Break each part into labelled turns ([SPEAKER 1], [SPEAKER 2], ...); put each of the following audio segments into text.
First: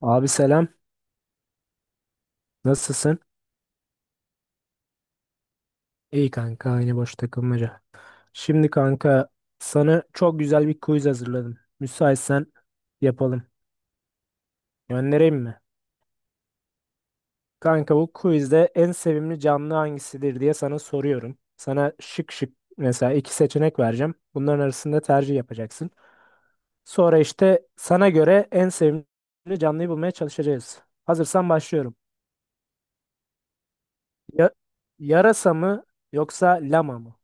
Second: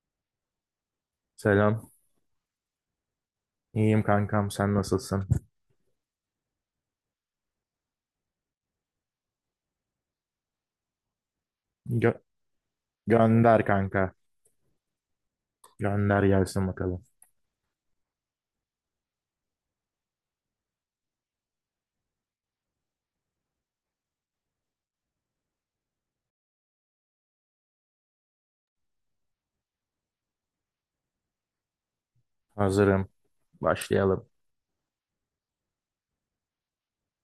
[SPEAKER 1] Abi selam.
[SPEAKER 2] Selam.
[SPEAKER 1] Nasılsın?
[SPEAKER 2] İyiyim kankam. Sen nasılsın?
[SPEAKER 1] İyi kanka, aynı boş takılmaca. Şimdi kanka, sana çok güzel bir quiz hazırladım.
[SPEAKER 2] Gö-
[SPEAKER 1] Müsaitsen yapalım.
[SPEAKER 2] gönder kanka.
[SPEAKER 1] Göndereyim mi?
[SPEAKER 2] Gönder gelsin bakalım.
[SPEAKER 1] Kanka, bu quizde en sevimli canlı hangisidir diye sana soruyorum. Sana şık şık mesela iki seçenek vereceğim. Bunların arasında tercih yapacaksın. Sonra işte sana göre en sevimli canlıyı bulmaya çalışacağız. Hazırsan başlıyorum.
[SPEAKER 2] Hazırım. Başlayalım.
[SPEAKER 1] Ya- Yarasa mı yoksa lama mı?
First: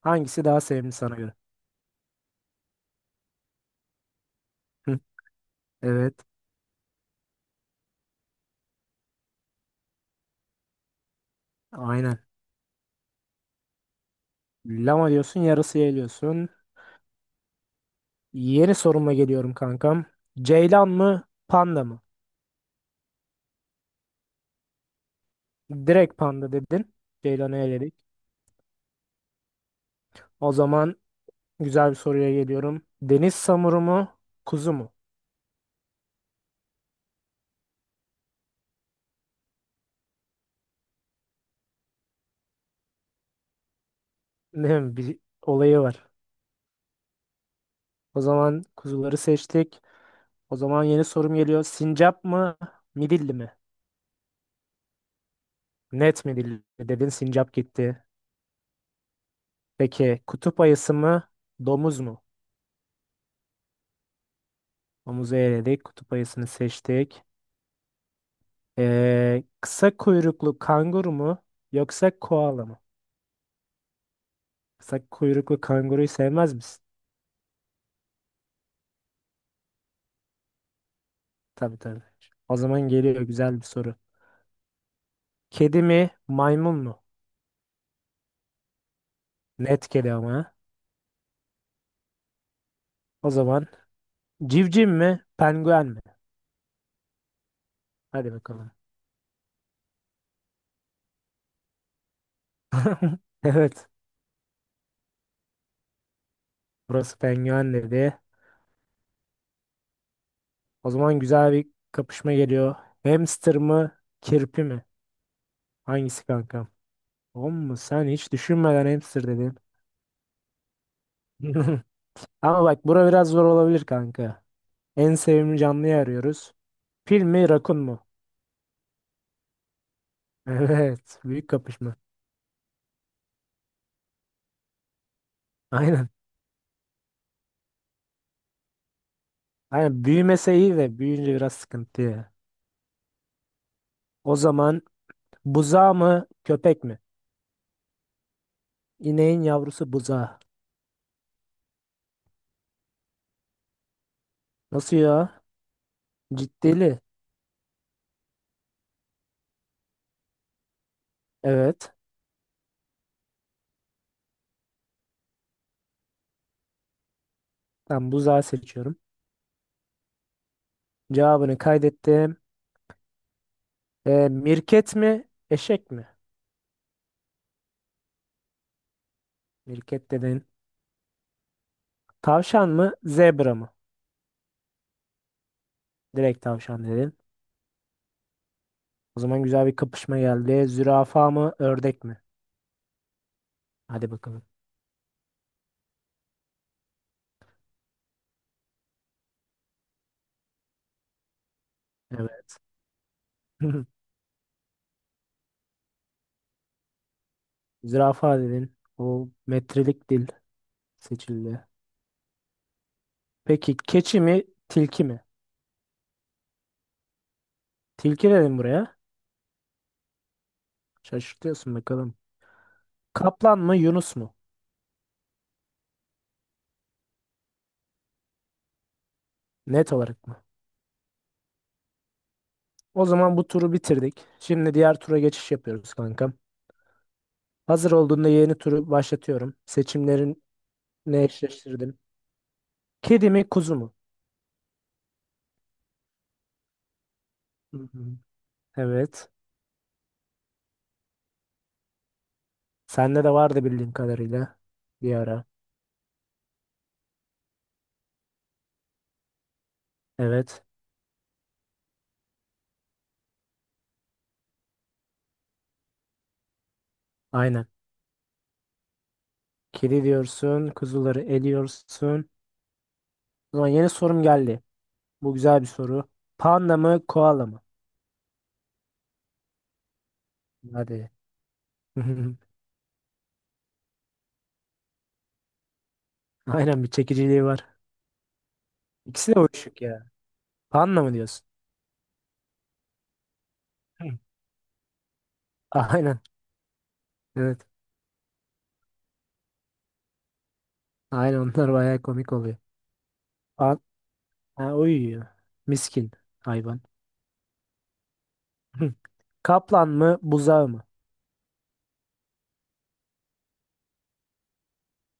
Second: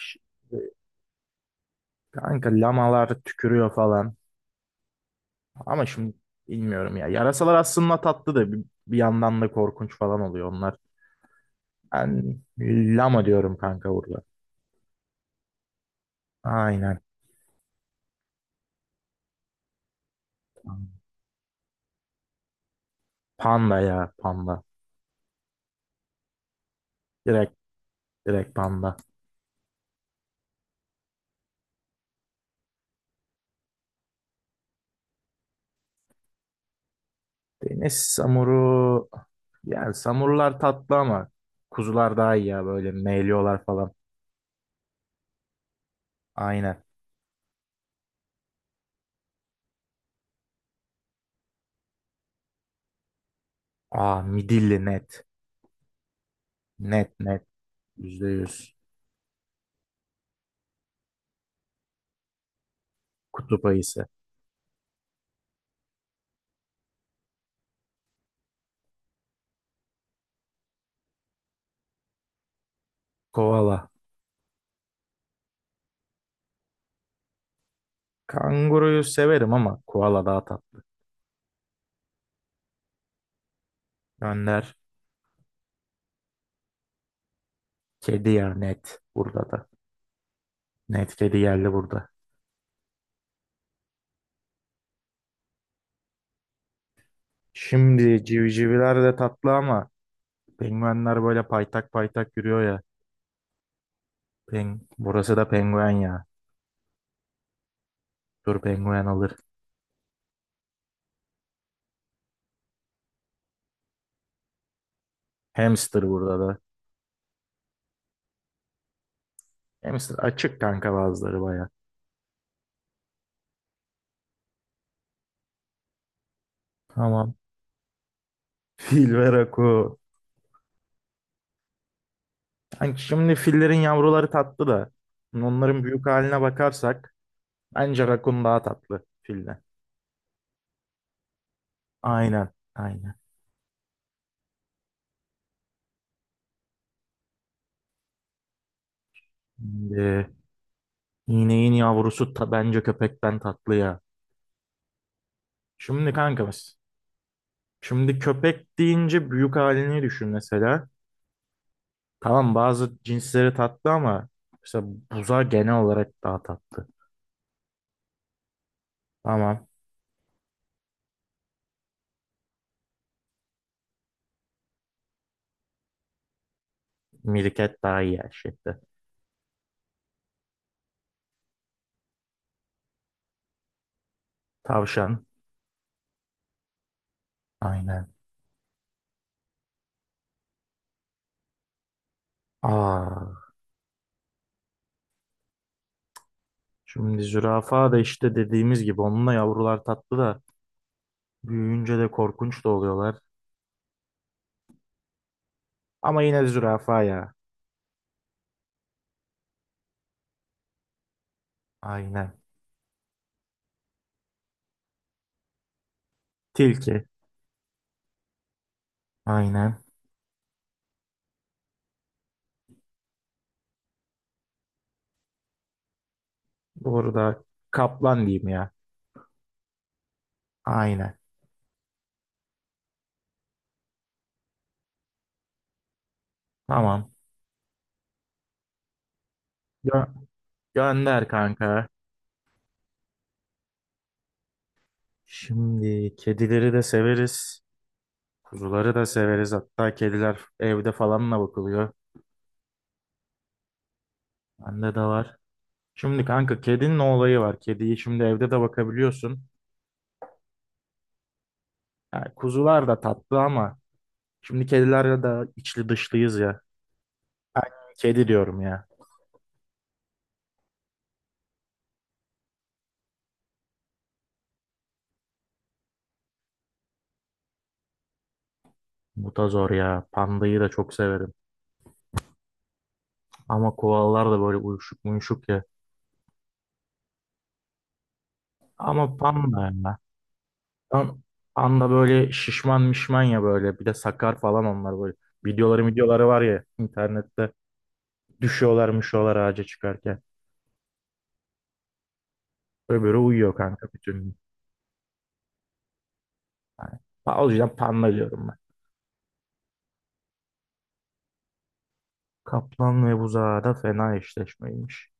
[SPEAKER 1] Hangisi daha sevimli sana göre?
[SPEAKER 2] kanka lamalar tükürüyor falan.
[SPEAKER 1] Hı,
[SPEAKER 2] Ama şimdi
[SPEAKER 1] evet.
[SPEAKER 2] bilmiyorum ya. Yarasalar aslında tatlı da bir yandan da korkunç falan oluyor onlar.
[SPEAKER 1] Aynen.
[SPEAKER 2] Ben lama diyorum kanka burada.
[SPEAKER 1] Lama diyorsun, yarısı geliyorsun.
[SPEAKER 2] Aynen.
[SPEAKER 1] Yeni soruma geliyorum kankam. Ceylan mı, panda mı?
[SPEAKER 2] Panda ya panda.
[SPEAKER 1] Direkt panda dedin.
[SPEAKER 2] Direkt
[SPEAKER 1] Ceylan'ı eledik.
[SPEAKER 2] direkt panda.
[SPEAKER 1] O zaman güzel bir soruya geliyorum. Deniz samuru mu, kuzu mu?
[SPEAKER 2] Deniz samuru. Yani samurlar tatlı ama kuzular daha iyi ya böyle meyliyorlar falan.
[SPEAKER 1] Ne bir olayı var.
[SPEAKER 2] Aynen.
[SPEAKER 1] O zaman kuzuları seçtik. O zaman yeni sorum geliyor. Sincap mı, midilli mi?
[SPEAKER 2] Aa, midilli net.
[SPEAKER 1] Net midilli dedin,
[SPEAKER 2] Net net.
[SPEAKER 1] sincap gitti.
[SPEAKER 2] Yüzde yüz.
[SPEAKER 1] Peki kutup ayısı mı, domuz mu?
[SPEAKER 2] Kutup ayısı.
[SPEAKER 1] Domuzu eledik. Kutup ayısını seçtik. Kısa kuyruklu kanguru mu yoksa koala mı?
[SPEAKER 2] Koala.
[SPEAKER 1] Kısa kuyruklu kanguruyu sevmez misin?
[SPEAKER 2] Kanguruyu severim ama koala daha tatlı.
[SPEAKER 1] Tabii tabii. O zaman geliyor güzel bir soru.
[SPEAKER 2] Önder.
[SPEAKER 1] Kedi mi, maymun mu?
[SPEAKER 2] Kedi ya net. Burada da.
[SPEAKER 1] Net kedi ama. Ha.
[SPEAKER 2] Net kedi yerli burada.
[SPEAKER 1] O zaman civciv mi, penguen mi?
[SPEAKER 2] Şimdi
[SPEAKER 1] Hadi bakalım.
[SPEAKER 2] civcivler de tatlı ama penguenler böyle paytak paytak yürüyor ya.
[SPEAKER 1] Evet.
[SPEAKER 2] Burası da penguen ya.
[SPEAKER 1] Burası penguen dedi.
[SPEAKER 2] Dur penguen alır.
[SPEAKER 1] O zaman güzel bir kapışma geliyor. Hamster mı, kirpi mi?
[SPEAKER 2] Hamster
[SPEAKER 1] Hangisi
[SPEAKER 2] burada da.
[SPEAKER 1] kankam? Oğlum, sen hiç düşünmeden hamster dedin.
[SPEAKER 2] Hamster açık kanka bazıları baya.
[SPEAKER 1] Ama bak, bura biraz zor olabilir kanka. En sevimli canlıyı arıyoruz. Fil
[SPEAKER 2] Tamam.
[SPEAKER 1] mi, rakun mu?
[SPEAKER 2] Fil ve raku.
[SPEAKER 1] Evet, büyük kapışma.
[SPEAKER 2] Hani şimdi fillerin yavruları tatlı da hani onların büyük
[SPEAKER 1] Aynen.
[SPEAKER 2] haline bakarsak bence rakun daha tatlı filden.
[SPEAKER 1] Aynen, büyümese iyi de büyüyünce biraz sıkıntı ya.
[SPEAKER 2] Aynen, aynen.
[SPEAKER 1] O zaman buzağı mı, köpek mi? İneğin yavrusu
[SPEAKER 2] Şimdi
[SPEAKER 1] buzağı.
[SPEAKER 2] ineğin yavrusu bence köpekten tatlı ya.
[SPEAKER 1] Nasıl ya?
[SPEAKER 2] Şimdi kankamız.
[SPEAKER 1] Ciddili.
[SPEAKER 2] Şimdi köpek deyince büyük halini düşün mesela.
[SPEAKER 1] Evet.
[SPEAKER 2] Tamam bazı cinsleri tatlı ama mesela buza genel olarak daha tatlı.
[SPEAKER 1] Ben buzağı seçiyorum.
[SPEAKER 2] Tamam.
[SPEAKER 1] Cevabını kaydettim. Mirket mi, eşek mi?
[SPEAKER 2] Mirket daha iyi her şeyde.
[SPEAKER 1] Mirket dedin. Tavşan mı, zebra mı?
[SPEAKER 2] Tavşan.
[SPEAKER 1] Direkt tavşan dedin.
[SPEAKER 2] Aynen.
[SPEAKER 1] O zaman güzel bir kapışma geldi. Zürafa mı, ördek mi?
[SPEAKER 2] Aa.
[SPEAKER 1] Hadi bakalım.
[SPEAKER 2] Şimdi zürafa da işte dediğimiz gibi onunla yavrular tatlı da büyüyünce de
[SPEAKER 1] Evet.
[SPEAKER 2] korkunç da oluyorlar. Ama yine zürafa ya.
[SPEAKER 1] Zürafa dedin. O metrelik dil seçildi.
[SPEAKER 2] Aynen.
[SPEAKER 1] Peki keçi mi, tilki mi?
[SPEAKER 2] Tilki.
[SPEAKER 1] Tilki dedim buraya.
[SPEAKER 2] Aynen.
[SPEAKER 1] Şaşırtıyorsun bakalım. Kaplan mı, Yunus mu?
[SPEAKER 2] Doğru da kaplan diyeyim ya.
[SPEAKER 1] Net olarak mı?
[SPEAKER 2] Aynen.
[SPEAKER 1] O zaman bu turu bitirdik. Şimdi diğer tura geçiş yapıyoruz kankam.
[SPEAKER 2] Tamam.
[SPEAKER 1] Hazır olduğunda yeni turu başlatıyorum.
[SPEAKER 2] Gö-
[SPEAKER 1] Seçimlerini
[SPEAKER 2] gönder kanka.
[SPEAKER 1] eşleştirdim. Kedi mi, kuzu mu?
[SPEAKER 2] Şimdi kedileri de severiz.
[SPEAKER 1] Hı hı.
[SPEAKER 2] Kuzuları da
[SPEAKER 1] Evet.
[SPEAKER 2] severiz. Hatta kediler evde falanla bakılıyor.
[SPEAKER 1] Sende de vardı bildiğim kadarıyla.
[SPEAKER 2] Bende de
[SPEAKER 1] Bir
[SPEAKER 2] var.
[SPEAKER 1] ara.
[SPEAKER 2] Şimdi kanka kedinin olayı var. Kediyi şimdi evde de bakabiliyorsun.
[SPEAKER 1] Evet.
[SPEAKER 2] Yani kuzular da tatlı ama şimdi kedilerle de içli dışlıyız ya. Ay,
[SPEAKER 1] Aynen.
[SPEAKER 2] kedi diyorum ya.
[SPEAKER 1] Kedi diyorsun. Kuzuları eliyorsun. O zaman yeni sorum geldi. Bu güzel bir soru. Panda mı, koala mı?
[SPEAKER 2] Mutazor ya. Pandayı da çok
[SPEAKER 1] Hadi.
[SPEAKER 2] severim. Ama koalalar da böyle uyuşuk muyuşuk ya.
[SPEAKER 1] Aynen, bir çekiciliği var.
[SPEAKER 2] Ama
[SPEAKER 1] İkisi de
[SPEAKER 2] panda
[SPEAKER 1] uyuşuk
[SPEAKER 2] ya.
[SPEAKER 1] ya. Panda mı
[SPEAKER 2] Pan-
[SPEAKER 1] diyorsun?
[SPEAKER 2] Panda böyle şişman mişman ya böyle. Bir de
[SPEAKER 1] Hı.
[SPEAKER 2] sakar falan onlar böyle. Videoları
[SPEAKER 1] Aynen.
[SPEAKER 2] videoları var ya internette.
[SPEAKER 1] Evet.
[SPEAKER 2] Düşüyorlar müşüyorlar ağaca çıkarken.
[SPEAKER 1] Aynen, onlar bayağı komik oluyor.
[SPEAKER 2] Böyle böyle uyuyor
[SPEAKER 1] Pan
[SPEAKER 2] kanka bütün gün.
[SPEAKER 1] ha, uyuyor. Miskin hayvan.
[SPEAKER 2] Yani, o yüzden panda diyorum ben.
[SPEAKER 1] Hı. Kaplan mı, buzağı mı?
[SPEAKER 2] Kaplan ve buzağı da fena eşleşmeymiş.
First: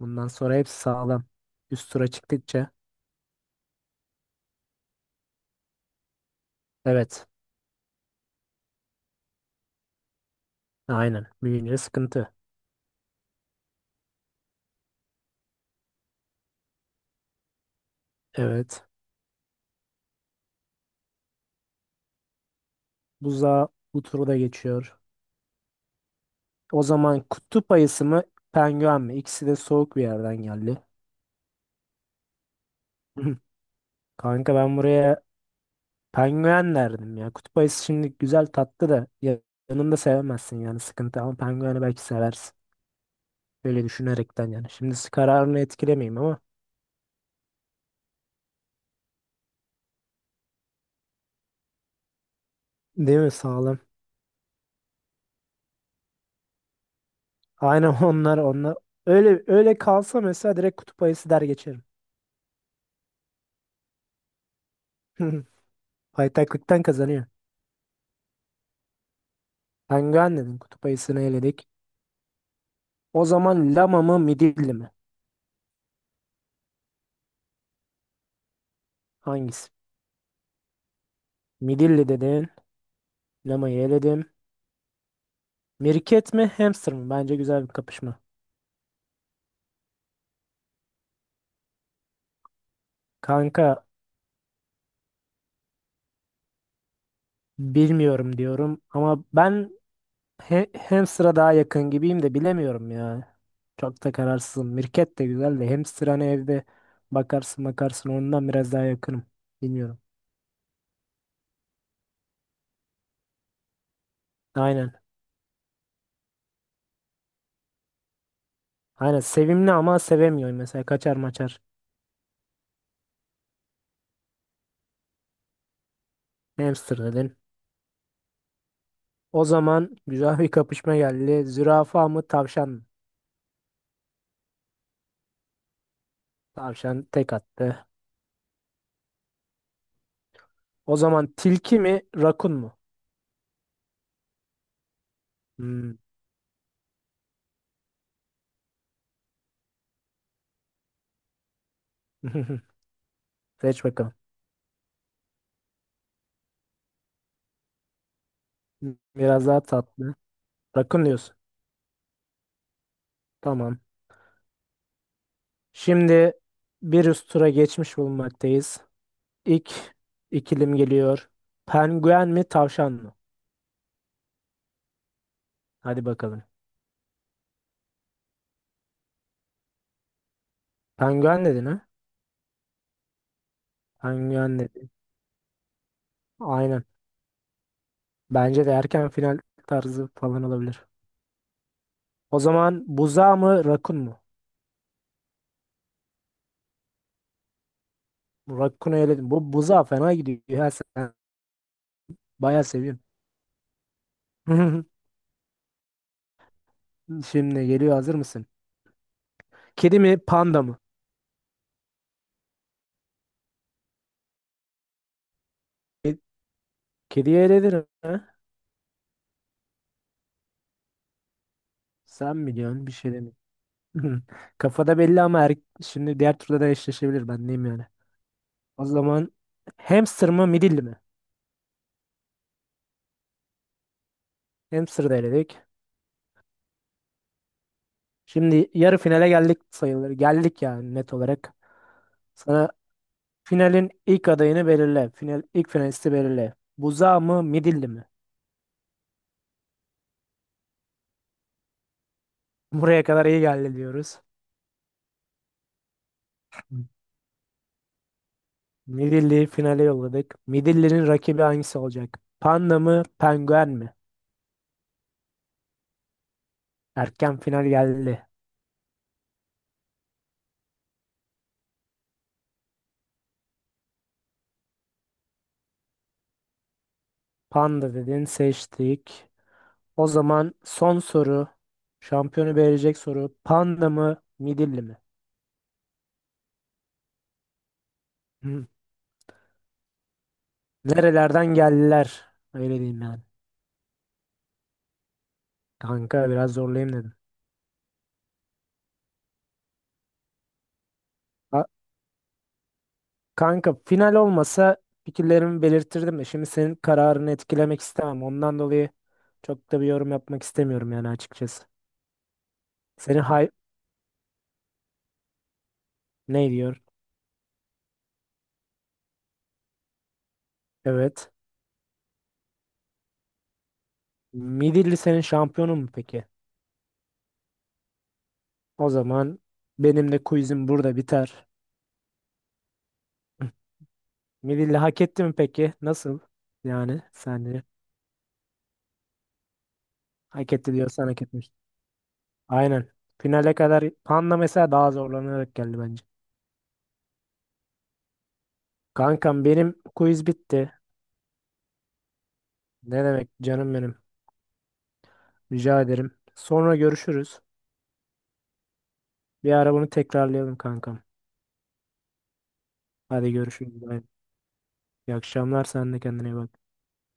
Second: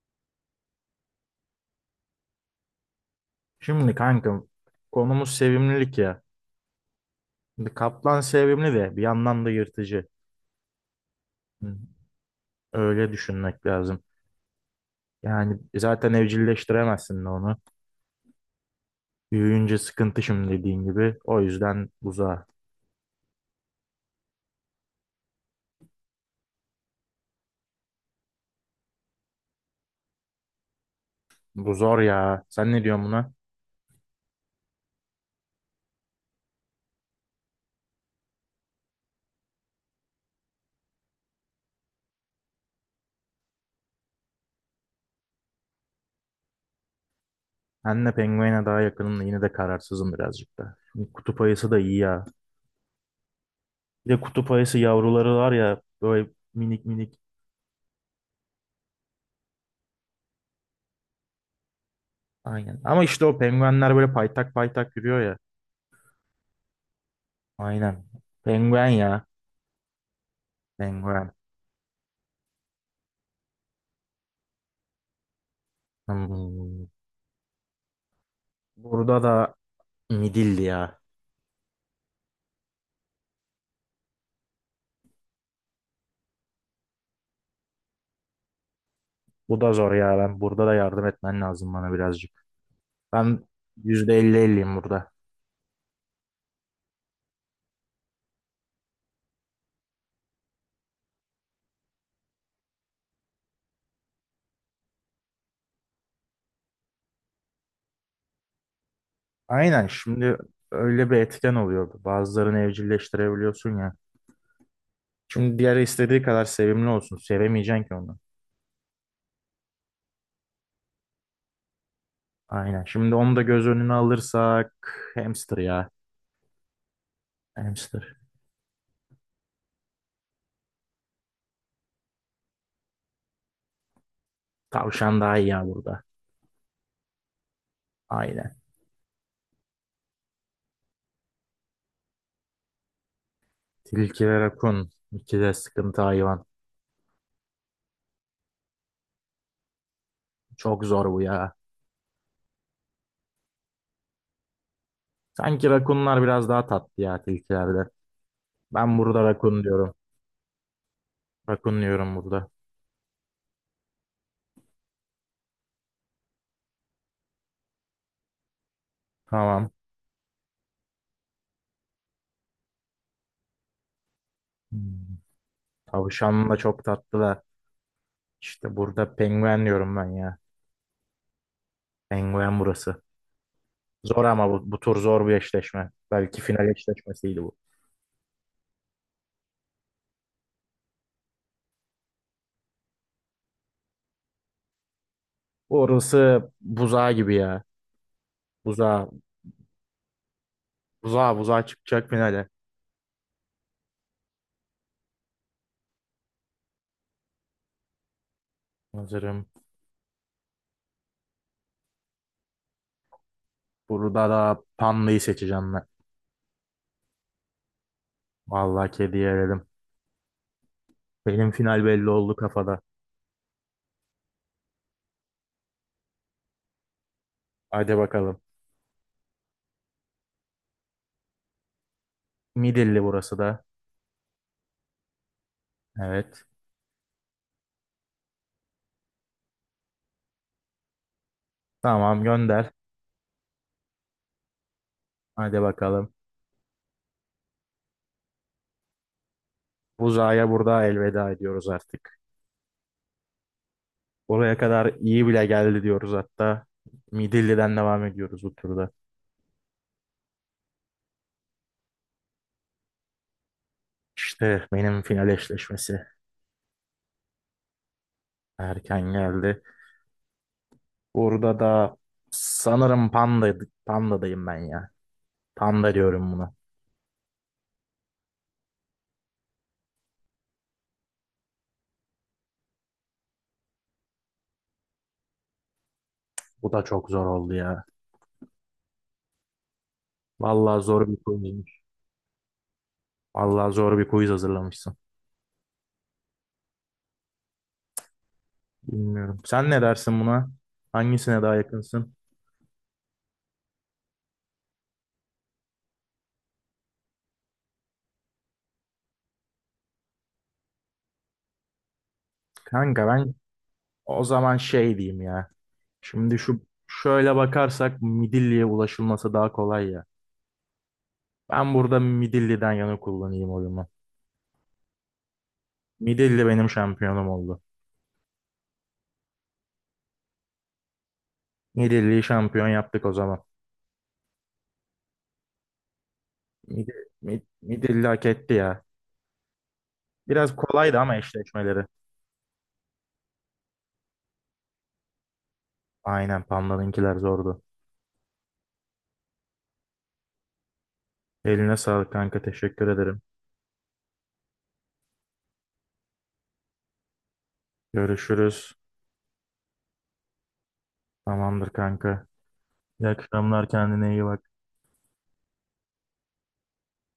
[SPEAKER 1] Bundan sonra hepsi sağlam. Üst tura çıktıkça.
[SPEAKER 2] Şimdi kanka konumuz sevimlilik ya.
[SPEAKER 1] Evet.
[SPEAKER 2] Şimdi kaplan sevimli de bir yandan da yırtıcı.
[SPEAKER 1] Aynen.
[SPEAKER 2] Hı,
[SPEAKER 1] Büyüyünce sıkıntı.
[SPEAKER 2] öyle düşünmek lazım. Yani zaten evcilleştiremezsin de onu.
[SPEAKER 1] Evet.
[SPEAKER 2] Büyüyünce sıkıntı şimdi dediğin gibi. O yüzden buzağa.
[SPEAKER 1] Buzağı bu turu da geçiyor. O zaman kutup ayısı mı, penguen mi? İkisi de soğuk bir yerden geldi.
[SPEAKER 2] Bu zor ya. Sen ne diyorsun buna?
[SPEAKER 1] Kanka ben buraya penguen derdim ya. Kutup ayısı şimdi güzel tatlı da yanında sevemezsin yani sıkıntı, ama pengueni belki seversin. Böyle düşünerekten yani. Şimdi kararını etkilemeyeyim ama
[SPEAKER 2] Ben penguene daha yakınım da yine de kararsızım birazcık da. Şimdi kutup ayısı da iyi ya.
[SPEAKER 1] değil mi sağlam.
[SPEAKER 2] Bir de kutup ayısı yavruları var ya böyle minik minik.
[SPEAKER 1] Aynen onlar, öyle öyle kalsa mesela direkt kutup ayısı der geçerim.
[SPEAKER 2] Aynen. Ama işte o penguenler böyle paytak paytak yürüyor ya.
[SPEAKER 1] Paytaklıktan kazanıyor.
[SPEAKER 2] Aynen. Penguen ya.
[SPEAKER 1] Penguen dedin, kutup ayısını
[SPEAKER 2] Penguen.
[SPEAKER 1] eledik. O zaman lama mı, midilli mi?
[SPEAKER 2] Hmm. Burada da
[SPEAKER 1] Hangisi?
[SPEAKER 2] midilli ya.
[SPEAKER 1] Midilli dedin. Lamayı eledim. Mirket mi, hamster mı? Bence güzel bir kapışma.
[SPEAKER 2] Bu da zor ya. Ben burada da yardım etmen lazım bana birazcık. Ben
[SPEAKER 1] Kanka,
[SPEAKER 2] %50-50'yim burada.
[SPEAKER 1] bilmiyorum diyorum ama ben hamster'a daha yakın gibiyim de bilemiyorum ya. Çok da kararsızım. Mirket de güzel de hamster hani evde bakarsın ondan biraz daha yakınım.
[SPEAKER 2] Aynen
[SPEAKER 1] Bilmiyorum.
[SPEAKER 2] şimdi öyle bir etken oluyor. Bazılarını evcilleştirebiliyorsun ya.
[SPEAKER 1] Aynen.
[SPEAKER 2] Şimdi diğer istediği kadar sevimli olsun. Sevemeyeceksin ki onu.
[SPEAKER 1] Aynen sevimli ama sevemiyorum. Mesela kaçar maçar
[SPEAKER 2] Aynen. Şimdi onu da göz önüne alırsak hamster ya.
[SPEAKER 1] hamster dedin.
[SPEAKER 2] Hamster.
[SPEAKER 1] O zaman güzel bir kapışma geldi. Zürafa mı, tavşan mı?
[SPEAKER 2] Tavşan daha iyi ya burada.
[SPEAKER 1] Tavşan tek attı.
[SPEAKER 2] Aynen.
[SPEAKER 1] O zaman tilki mi, rakun mu?
[SPEAKER 2] Tilki ve rakun. İki de
[SPEAKER 1] Hmm.
[SPEAKER 2] sıkıntı hayvan. Çok zor bu ya.
[SPEAKER 1] Seç bakalım.
[SPEAKER 2] Sanki rakunlar biraz daha tatlı ya tilkilerde. Ben burada
[SPEAKER 1] Biraz daha
[SPEAKER 2] rakun diyorum.
[SPEAKER 1] tatlı. Rakun diyorsun.
[SPEAKER 2] Rakun diyorum burada.
[SPEAKER 1] Tamam. Şimdi bir üst tura geçmiş bulunmaktayız.
[SPEAKER 2] Tamam.
[SPEAKER 1] İlk ikilim geliyor. Penguen mi, tavşan mı?
[SPEAKER 2] Hmm.
[SPEAKER 1] Hadi bakalım.
[SPEAKER 2] Tavşan da çok tatlı da. İşte burada penguen diyorum ben ya.
[SPEAKER 1] Penguen dedin ha?
[SPEAKER 2] Penguen burası. Zor ama
[SPEAKER 1] Penguen
[SPEAKER 2] bu
[SPEAKER 1] dedin.
[SPEAKER 2] tur zor bir eşleşme. Belki final
[SPEAKER 1] Aynen.
[SPEAKER 2] eşleşmesiydi bu.
[SPEAKER 1] Bence de erken final tarzı falan olabilir. O zaman buza mı, rakun mu?
[SPEAKER 2] Orası buzağı gibi ya.
[SPEAKER 1] Rakun'u
[SPEAKER 2] Buzağı,
[SPEAKER 1] eledim. Bu buza fena gidiyor. Ya sen
[SPEAKER 2] buzağı, buzağı çıkacak finale.
[SPEAKER 1] bayağı seviyorum. Şimdi geliyor, hazır mısın?
[SPEAKER 2] Hazırım.
[SPEAKER 1] Kedi mi, panda mı?
[SPEAKER 2] Burada da pandayı seçeceğim ben.
[SPEAKER 1] Kediye eledim ha?
[SPEAKER 2] Vallahi kediyi eledim. Benim final belli oldu
[SPEAKER 1] Sen
[SPEAKER 2] kafada.
[SPEAKER 1] biliyorsun, bir şey demiyorum. Hı. Kafada belli ama şimdi diğer turda da eşleşebilir ben diyeyim yani.
[SPEAKER 2] Hadi bakalım.
[SPEAKER 1] O zaman hamster mı, midilli mi?
[SPEAKER 2] Midilli burası da.
[SPEAKER 1] Hamster da eledik.
[SPEAKER 2] Evet.
[SPEAKER 1] Şimdi yarı finale geldik sayılır. Geldik yani net olarak.
[SPEAKER 2] Tamam
[SPEAKER 1] Sana
[SPEAKER 2] gönder.
[SPEAKER 1] finalin ilk adayını belirle. Final
[SPEAKER 2] Hadi
[SPEAKER 1] ilk
[SPEAKER 2] bakalım.
[SPEAKER 1] finalisti belirle. Buza mı, midilli mi?
[SPEAKER 2] Buzağa burada elveda ediyoruz artık.
[SPEAKER 1] Buraya kadar iyi geldi diyoruz.
[SPEAKER 2] Oraya kadar iyi bile geldi diyoruz hatta. Midilli'den devam ediyoruz bu turda.
[SPEAKER 1] Midilli'yi finale yolladık. Midilli'nin rakibi hangisi olacak? Panda mı, penguen mi?
[SPEAKER 2] İşte benim final eşleşmesi
[SPEAKER 1] Erken final geldi.
[SPEAKER 2] erken geldi. Burada da sanırım Panda'dayım ben ya. Panda diyorum buna.
[SPEAKER 1] Panda dedin, seçtik. O zaman son soru. Şampiyonu belirleyecek soru. Panda mı, Midilli mi?
[SPEAKER 2] Bu da çok zor oldu ya.
[SPEAKER 1] Hı.
[SPEAKER 2] Vallahi zor bir
[SPEAKER 1] Nerelerden
[SPEAKER 2] quizmiş.
[SPEAKER 1] geldiler? Öyle diyeyim yani.
[SPEAKER 2] Vallahi zor bir quiz hazırlamışsın.
[SPEAKER 1] Kanka, biraz zorlayayım dedim.
[SPEAKER 2] Bilmiyorum. Sen ne dersin buna? Hangisine daha
[SPEAKER 1] A-
[SPEAKER 2] yakınsın?
[SPEAKER 1] Kanka, final olmasa fikirlerimi belirtirdim de şimdi senin kararını etkilemek istemem. Ondan dolayı çok da bir yorum yapmak istemiyorum yani açıkçası.
[SPEAKER 2] Kanka
[SPEAKER 1] Senin
[SPEAKER 2] ben
[SPEAKER 1] hay
[SPEAKER 2] o zaman şey diyeyim ya. Şimdi
[SPEAKER 1] ne diyor?
[SPEAKER 2] şöyle bakarsak Midilli'ye ulaşılması daha kolay ya.
[SPEAKER 1] Evet.
[SPEAKER 2] Ben burada Midilli'den yana kullanayım oyumu.
[SPEAKER 1] Midilli senin şampiyonun mu peki?
[SPEAKER 2] Midilli benim şampiyonum oldu.
[SPEAKER 1] O zaman benim de quizim burada biter.
[SPEAKER 2] Midilli'yi şampiyon yaptık o zaman.
[SPEAKER 1] Midilli hak etti mi peki? Nasıl?
[SPEAKER 2] Midi,
[SPEAKER 1] Yani sence?
[SPEAKER 2] Midilli hak etti ya.
[SPEAKER 1] Hak
[SPEAKER 2] Biraz
[SPEAKER 1] etti
[SPEAKER 2] kolaydı
[SPEAKER 1] diyorsan
[SPEAKER 2] ama
[SPEAKER 1] hak etmiş.
[SPEAKER 2] eşleşmeleri.
[SPEAKER 1] Aynen. Finale kadar Panda mesela daha zorlanarak geldi bence.
[SPEAKER 2] Aynen Panda'nınkiler zordu.
[SPEAKER 1] Kankam, benim quiz bitti.
[SPEAKER 2] Eline sağlık kanka teşekkür
[SPEAKER 1] Ne
[SPEAKER 2] ederim.
[SPEAKER 1] demek canım benim. Rica ederim. Sonra görüşürüz.
[SPEAKER 2] Görüşürüz.
[SPEAKER 1] Bir ara bunu tekrarlayalım kankam.
[SPEAKER 2] Tamamdır kanka. İyi
[SPEAKER 1] Hadi
[SPEAKER 2] akşamlar,
[SPEAKER 1] görüşürüz. Bye.
[SPEAKER 2] kendine iyi bak.
[SPEAKER 1] İyi akşamlar. Sen de kendine iyi bak.